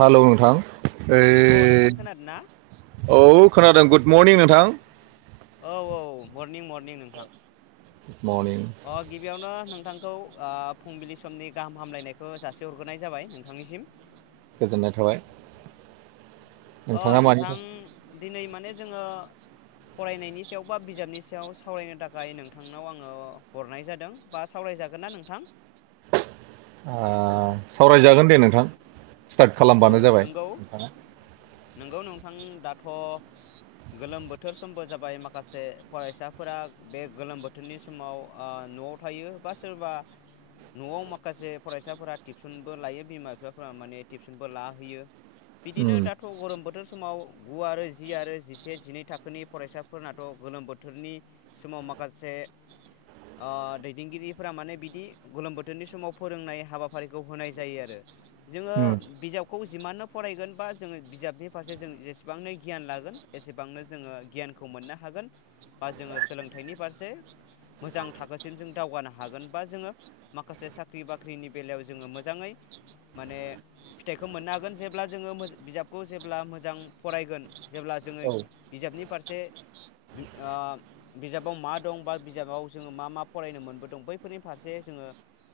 Hello नोंथां [inaudible] औ नोंथां खोनादों ना? ओइ औ खोनादों गुड मरनिं नोंथां औ औ मरनिं मरनिं नोंथां मरनिं अ गिबियावनो नोंथ थांखौ ओ फुंबिलि समनि गाहाम हामलायनायखौ जासे हरग्रोनाय जाबाय नोंथांनिसिम गोजोननाय थाबाय अ नोंथाङा मानि ओ नोंथां दिनै माने जोङो फरायनायनि सायाव बा बिजाबनि सायाव सावरायनो थाखाय नोंथांनाव आङो हरनाय जादों बा सावराय जागोन ना नोंथां आ सावरायजागोन दे नोंथां स्टार्ट औ खालामबानो जाबाय नोंगौ नोंगौ नोंथां दाथ' गोलोम बोथोर समबो जाबाय माखासे फरायसाफोरा बे गोलोम बोथोरनि समाव ओ न'आव थायो बा सोरबा न'आव माखासे फरायसाफोरा टिउसनबो लायो बिमा बिफाफोरा माने टिउसनबो लाहोयो बिदिनो उम उम दा थ' गर'म बोथोर समाव गु आरो जि आरो जिसे जिनै थाखोनि फरायसाफोरनाथ' गोलोम बोथोरनि समाव माखासे ओ दैदेनगिरिफोरा माने बिदि गोलोम बोथोरनि समाव फोरोंनाय हाबाफारिखौ होनाय जायो आरो जोङो बिजाबखौ जिमाननो फरायगोन बा जोङो बिजाबनि फारसे जों जेसेबांनो गियान लागोन एसेबांनो जोङो गियानखौ मोननो हागोन बा जोङो सोलोंथाइनि फारसे मोजां थाखोसिम जों दावगानो हागोन बा जोङो माखासे साख्रि बाख्रिनि बेलायाव जोङो मोजाङै माने फिथाइखौ मोननो हागोन जेब्ला जोङो मोज बिजाब खौ जेब्ला मोजां फरायगोन जेब्ला जोङो औ बिजाबनि फारसे बि ओ बिजाबाव मा दं बा बिजाबाव जोङो मा मा फरायनो मोनबोदों बैफोरनि फारसे जों जोङो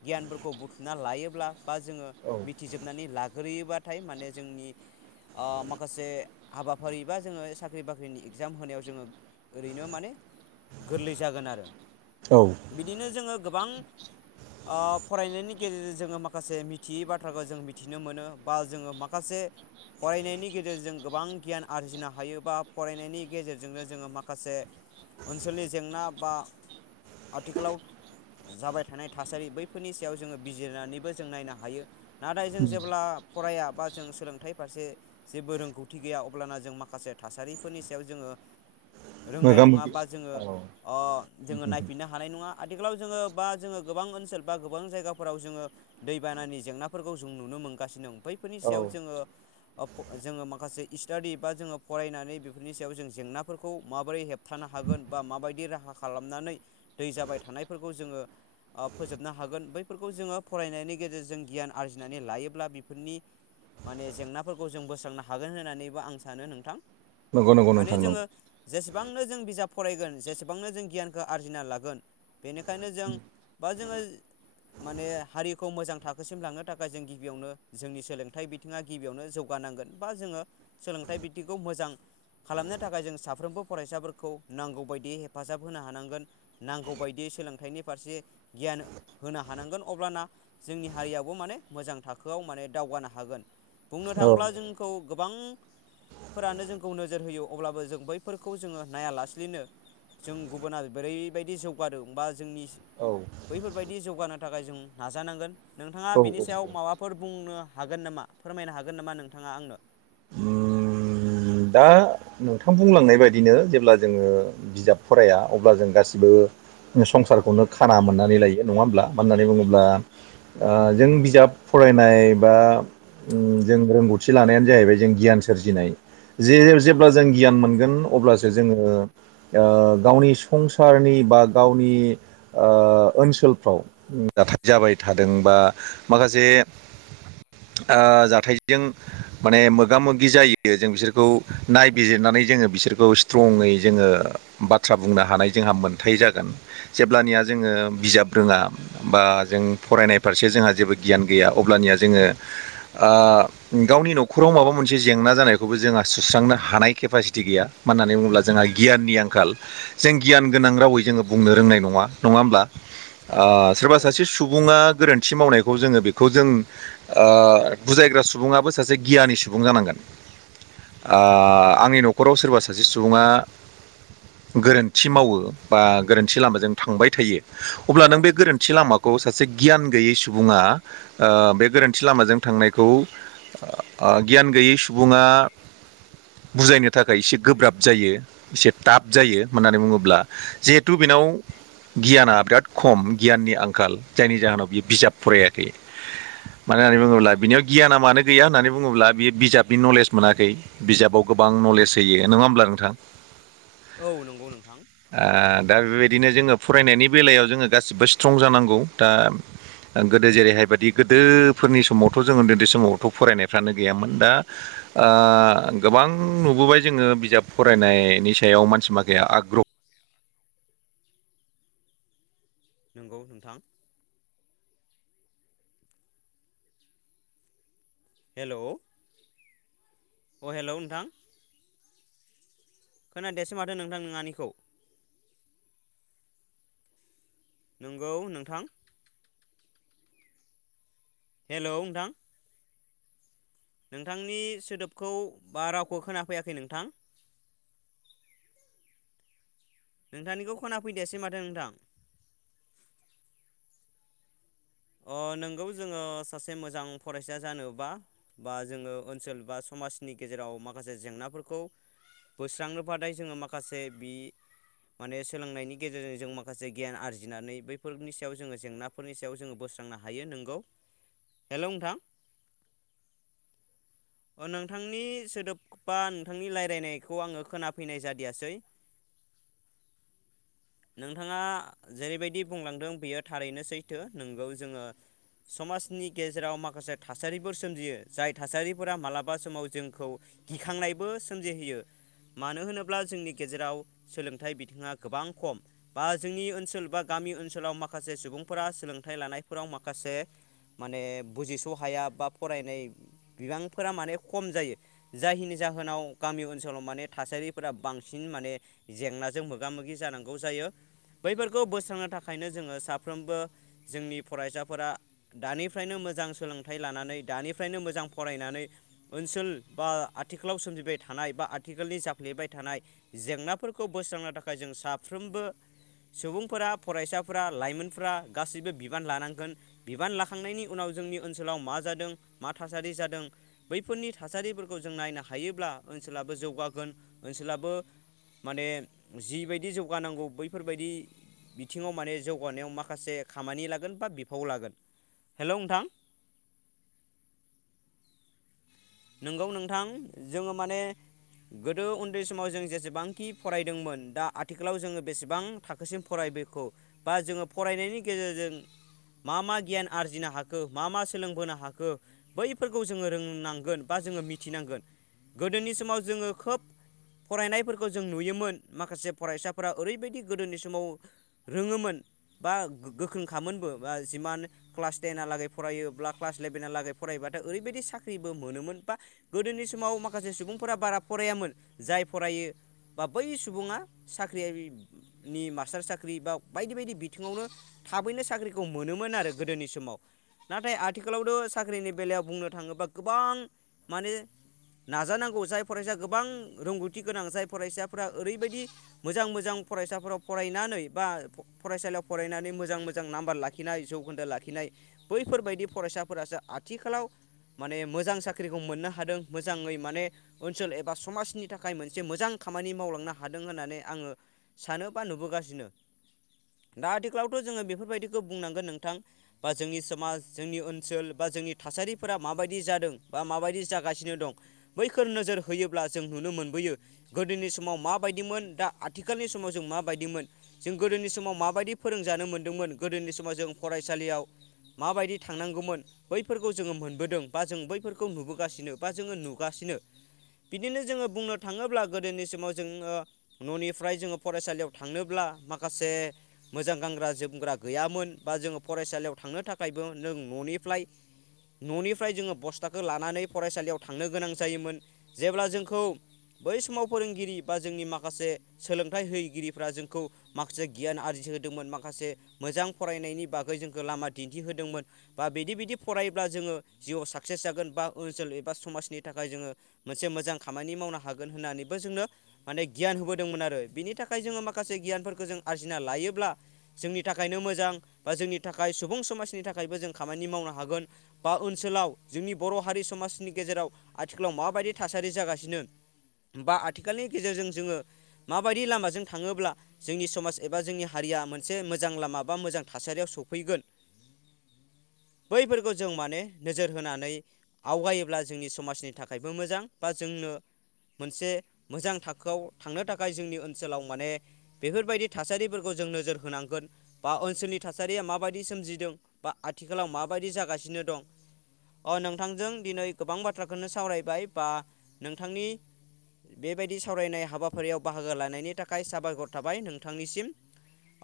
गियानफोरखौ बुथुमना लायोब्ला बा जोङो औ मिथिजोबनानै लाग्रोयोबाथाय माने जोंनि ओ माखासे हाबाफारि बा जोङो साख्रि बाख्रिनि इगजाम होनायाव जोङो ओरैनो माने गोरलै जागोन आरो औ बिदिनो जोङो गोबां ओ फरायनायनि गेजेरजों जोङो माखासे मिथियै बाथ्राखौ जों मिथिनो मोनो बा जोङो माखासे से फरायनायनि गेजेरजों गोबां गियान आरजिनो हायो बा फरायनायनि गेजेरजोंनो जोङो माखासे ओनसोलनि जेंना बा आथिखालाव जाबाय थानाय थासारि बैफोरनि सायाव जोङो बिजिरनानैबो जों नायनो हायो नाथाय जों जेब्ला फराया बा जों सोलोंथाइ फारसे जेबो रोंगौथि गैया अब्लाना जों माखासे थासारिफोरनि सायाव जोङो रोंनाय मोगा नङा मोगि बा जोङो औ अ जोङो नायफिननो हानाय नङा आथिखालाव जोङो बा जोङो गोबां ओनसोल बा गोबां जायगाफोराव जोङो दैबानानि जेंनाफोरखौ जों नुनो मोनगासिनो दं बैफोरनि औ सायाव जोङो ओ फ जोङो माखासे स्टाडि बा जोङो फरायनानै बेफोरनि सायाव जों जेंनाफोरखौ माबोरै हेबथानो हा हागोन बा माबायदि राहा खालामनानै दै जाबाय थानायफोरखौ जोङो ओ फोजोबनो हागोन बैफोरखौ जोङो फरायनायनि गेजेरजों गियान आरजिनानै लायोब्ला बेफोरनि माने जेंनाफोरखौ जों बोस्रांनो हागोन होननानैबो आं सानो नोंथां नंगौ नंगौ माने नोंथां नं जोङो जेसेबांनो जों बिजाब फरायगोन जेसेबांनो जों गियानखौ आरजिना लागोन बेनिखायनो जों बा जोङो माने हारिखौ मोजां थाखोसिम लांनो थाखाय जों गिबियावनो जोंनि सोलोंथाइ बिथिङा गिबियावनो जौगानांगोन बा जोङो सोलोंथाइ बिथिंखौ मोजां खालामनो थाखाय जों साफ्रोमबो फरायसाफोरखौ नांगौ बायदि हेफाजाब होनो हानांगोन नांगौ बायदि सोलोंथाइनि फारसे गियान होनो हानांगोन अब्लाना जोंनि हारियाबो माने मोजां थाखो आव माने दावगानो हागोन बुंनो औ थाङोब्ला जोंखौ गोबां फोरानो जोंखौ नोजोर होयो अब्लाबो जों बैफोरखौ जोङो नायालासेैनो जों गुबुना बोरैबायदि जौगादों बा जोंनि बैफोरबायदि जौगानो थाखाय जों नाजानांगोन। नोंथाङा औ बेनि सायाव माबाफोर बुंनो हागोन नामा फोरमायनो हा गोन नामा नोंथाङा आंनो। उम दा नोंथां बुंलांनाय बायदिनो जेब्ला जोङो बिजाब फराया अब्ला जों गासिबो संसारखौनो खाना मोननानै लायो नङा होमब्ला मानो होननानै बुङोब्ला ओ जों बिजाब फ फरायनाय बा उम जों रोंगौथि लानायानो जाहैबाय जों गियान सोरजिनाय। जे जेब्ला जों गियान मोनगोन अब्लासो जोङो ओ गावनि संसार नि बा गावनि ओ ओनसोलफ्राव जाथाय जाबाय थादों बा माखासे [inaudible] ओ जाथायजों माने मोगा मोगि जायो। जों बिसोरखौ नायबिजिरनानै जोङो बिसोरखौ स्ट्रङै जोङो बाथ्रा बुंनो हानाय [unintelligible] जोंहा मोनथाय जागोन जेब्लानिया जोङो बिजाब रोङा बा जों फरायनाय फारसे जों जोंहा जेबो गियन गैया अब्लानिया जोङो ओ गावनि न'खराव माबा मोनसे जेंना जानायखौबो जोंहा सुस्रांनो हानाय केपासिटी गैया मानो होन्नानै बुङोब्ला जोंहा गियान नि आंखाल जों गियान [unintelligible] गोनां रावै जोङो बुंनो रोंनाय नङा नङा होमब्ला ओ औ सोरबा सासे सुबुङा गोरोन्थि मावनायखौ जोङो बेखौ जों आ आंनि न'खराव सोरबा सासे सुबुङा गोरोन्थि मावो बा गोरोन्थि लामाजों थांबाय थायो अब्ला नों बे गोरोन्थि लामाखौ सासे गियान गैयै सुबुंआ ओ बे गोरोन्थि लामाजों थांनायखौ ओ गियान गैयै सुबुङा बुजायनो थाखाय एसे गोब्राब जायो एसे टाब जायो होननानै बुङोब्ला जिहेथु बे नाव गियाना बिराद खम गियाननि आंखाल जायनि जाहोनाव बियो बिजाब फरायाखै। मानो होननानै बुङोब्ला बिनियाव गियाना मानो गैया होननानै बुङोब्ला बियो बिजाब बि नलेज मोनाखै बिजाबाव गोबां नलेज होयो नङा होमब्ला नोंथां? औ नंगौ नोंथां। ओ दा बेबायदिनो जोङो फरायनायनि बेलायाव जोङो गासिबो स्ट्रं जानांगौ दा ओ गोदो जेरैहाय बायि गोदोफोरनि समावथ' जों ओन्दै ओन्दै समावथ' फरायनायफ्रानो गैयामोन दा ओ गोबां नुबोबाय जोङो बिजाब फरायनायनि सायाव मानसि माखाया आग [unintelligible] नंगौ नोंथां। हेलौ अ हेलौ नोंथां। खोनादियासै माथो नोंथां नोंआनिखौ नंगौ नोंथां। हेलौ नोंथां। नोंथांनि सोदोबखौ बा रावखौ खोनाफैयाखै नोंथां। [inaudible] नोंथांनिखौ खोना फैदियासै माथो नोंथां अ नोंगौ जोङो सासे मोजां फरायसा जानोबा बा जोङो ओनसोल बा समाजनि गेजे राव माखासे जेंनाफोरखौ बोस्रांनो बाथाय जोङो माखासे बि माने सोलोंनायनि गेजेरजों जों माखासे गियान आरजिनानै बैफोरनि सायाव जोङो जेंनाफोरनि सायाव जोङो बोस्रांनो हायो नोंगौ हेलौ नोंथां अ नोंथांनि सोदोब बा नोंथांनि रायलायनायखौ आङो खोनाफैनाय जादियासै। [inaudible] नोंथाङा जेरैबायदि बुंलांदों बियो थारैनो सैथो नोंगौ जोङो समाजनि गेजेराव माखासे थासारिफोर सोमजियो जाय थासारिफोरा मालाबा समाव जोंखौ गिखांनायबो सोमजिहोयो। मानो होनोब्ला जोंनि गेजेराव सोलोंथाइ बिथिङा गोबां खम बा जोंनि ओनसोल बा गामि ओनसोलाव माखासे सुबुंफोरा सोलोंथाइ लानायफोराव माखासे माने बुजिस' हाया बा फरायनाय बिबांफोरा माने खम जायो जायिनि जाहोनाव गामि ओनसोलाव माने थासारिफोरा बांसिन माने जेंनाजों मोगा मोगि जानां गौ जायो। बैफोरखौ बोस्रांनो थाखायनो जोङो साफ्रोमबो जोंनि फरायसाफोरा दानिफ्रायनो मोजां सोलोंथाइ लानानै दानिफ्रायनो मोजां फरायनानै ओनसोल बा आथिखालाव सोमजिबाय थानाय बा आथिखालनि जाफ्लेबाय थानाय जेंनाफोरखौ बोस्रांनो थाखाय जों साफ्रोमबो सुबुंफोरा फरायसाफोरा लाइमोनफोरा गासैबो बिबान लानांगोन बिबान लाखांनायनि उनाव जोंनि ओनसोलाव मा जादों मा थासारि जादों बैफोरनि थासारिफोरखौ जों नायनो हायोब्ला ओनसोलाबो जौगागोन ओनसोलाबो माने जिबायदि जौ गानांगौ बैफोरबायदि बिथिङाव माने जौगानायाव माखासे खामानि लागोन बा बिफाव लागोन। हेलौ नोंथां। नोंगौ नोंथां जोङो माने गोदो उन्दै समाव जों जेसेबांखि फरायदोंमोन दा आथिखालाव जोङो बेसेबां थाखोसिम फराय बेखौ बा जोङो फरायनायनि गेजेरजों मा मा गियान आरजिनो हाखो मा मा सोलोंबोनो हाखो बैफोरखौ जोङो रोंनांगोन। बा जोङो मिथिनांगोन गोदोनि समाव जोङो खोब फरायनायफोरखौ जों नुयोमोन माखासे फरायसाफोरा ओरैबायदि गोदोनि समाव रोङोमोन। बा गोख्रोंखामोनबो बा जिमान क्लास टेेनलागै फरायोब्ला क्लास इलेभेनालागै फरायबा नाथाय ओरैबायदि साख्रिबो मोनोमोन। बा गोदोनि समाव माखासे सुबुंफोरा बारा फरायामोन, जाय फरायो बा बै सुबुङा साख्रिनि मास्टार साख्रि बा बायदि बायदि बिथिङावनो थाबैनो साख्रिखौ मोनोमोन आरो गोदोनि समाव। नाथाय आथिखालावथ' साख्रिनि बेलायाव बुंनो थाङोबा गोबां माने नाजानांगौ जाय फरायसााया गोबां रोंगौथि गोनां जाय फरायसाफोरा ओरैबायदि मोजां मोजां फरायसाफोराव फरायनानै बा फरायसालियाव फरायनानै मोजां मोजां नाम्बार लाखिनाय जौखोन्दो लाखिनाय बैफोरबायदि फरायसाफोरासो आथिखालाव माने मोजां सा ख्रिखौ मोननो हादों मोजाङै माने ओनसोल एबा समाजनि थाखाय मोनसे मोजां खामानि मावलांनो हादों। होननानै आङो सानो बा नुबोगासिनो। दा आथिखालावथ' जोङो बेफोरबायदिखौ बुंनांगोन नोंथां बा जोंनि समाज जोंनि ओनसोल बा जोंनि थासारिफोरा माबायदि जादों। बा माबायदि जागासिनो दं बैखोर नोजोर होयोब्ला जों नुनो मोनबोयो गोदोनि समाव मा बाय दिमोन दा आथिखालनि समाव जों मा बायदिमोन जों गोदोनि समाव माबायदि फोरोंजानो मोनदोंमोन गोदोनि समाव जों फरायसालियाव माबायदि थांनांगौमोन बैफोरखौ जोङो मोनबोदों बा जों बैफोर खौ नुबोगासिनो बा जोङो नुगासिनो। बिदिनो जोङो बुंनो थाङोब्ला गोदोनि समाव जोङो न'निफ्राय जोङो फरायसालियाव थांनोब्ला माखासे मोजां गानग्रा जोमग्रा गैयामोन बा जोङो फरायसालियाव थांनो थाखायबो नों ननिफ्लाय ननिफ्राय जोङो बस्थ थाखो लानानै फरायसालियाव थांनो गोनां जायोमोन जेब्ला जोंखौ बै समाव फोरोंगिरि बा जोंनि माखासे सोलोंथाइ होगिरिफ्रा जोंखौ माखासे गियान आरजि होदोंमोन माखासे मोजां फरायनायनि बागै जोंखो लामा दिन्थि होदोंमोन बा बिदि बिदि फरायब्ला जोङो जिउआव साक सेस जागोन बा ओनसोल एबा समाजनि थाखाय जोङो मोनसे मोजां खामानि मावनो हागोन होननानैबो जोंनो माने गियान होबोदोंमोन आरो बिनि थाखाय जोङो माखासे गियानफोरखो जों आरजिना लायोब्ला जोंनि थाखाय खायनो मोजां बा जोंनि थाखाय सुबुं समाजनि थाखायबो जों खामानि मावनो हागोन बा ओनसोलाव जोंनि बर' हारि समाजनि गेजेराव आथिखालाव माबायदि थासारि जागासिनो बा आथिखालनि गेजेरजों जोङो माबायदि लामाजों थाङोब्ला जोंनि समाज एबा जोंनि हारिया मोनसे मोजां लामा बा मोजां थासारियाव सफैगोन बैफोरखौ जों माने नोजोर होनानै आवगायोब्ला जोंनि समाजनि थाखायबो मोजां बा जोंनो मोनसे मोजां थाखोआव थांनो थाखाय जोंनि ओनसोलाव माने बेफोरबायदि थासारिफोरखौ जों नोजोर होनांगोन बा ओनसोलनि थासारिया माबायदि सोमजिदों बा आथिखालाव माबायदि जागासि नो दं अ नोंथांजों दिनै गोबां बाथ्राखोनो सावरायबाय बा नोंथांनि बेबायदि सावरायनाय हाबाफारियाव बाहागो लानायनि थाखाय साबायखर थाबाय नोंथांनिसिम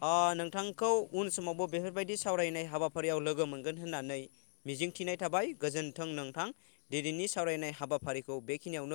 अ नोंथांखौ उन समावबो बेफोरबायदि सावरायनाय हाबाफारियाव लोगो मोनगोन होननानै मिजिंथिनाय थाबाय गोजोन्थों नोंथां दिनैनि सावरायनाय हाबाफारिखौ बेखिनियावनो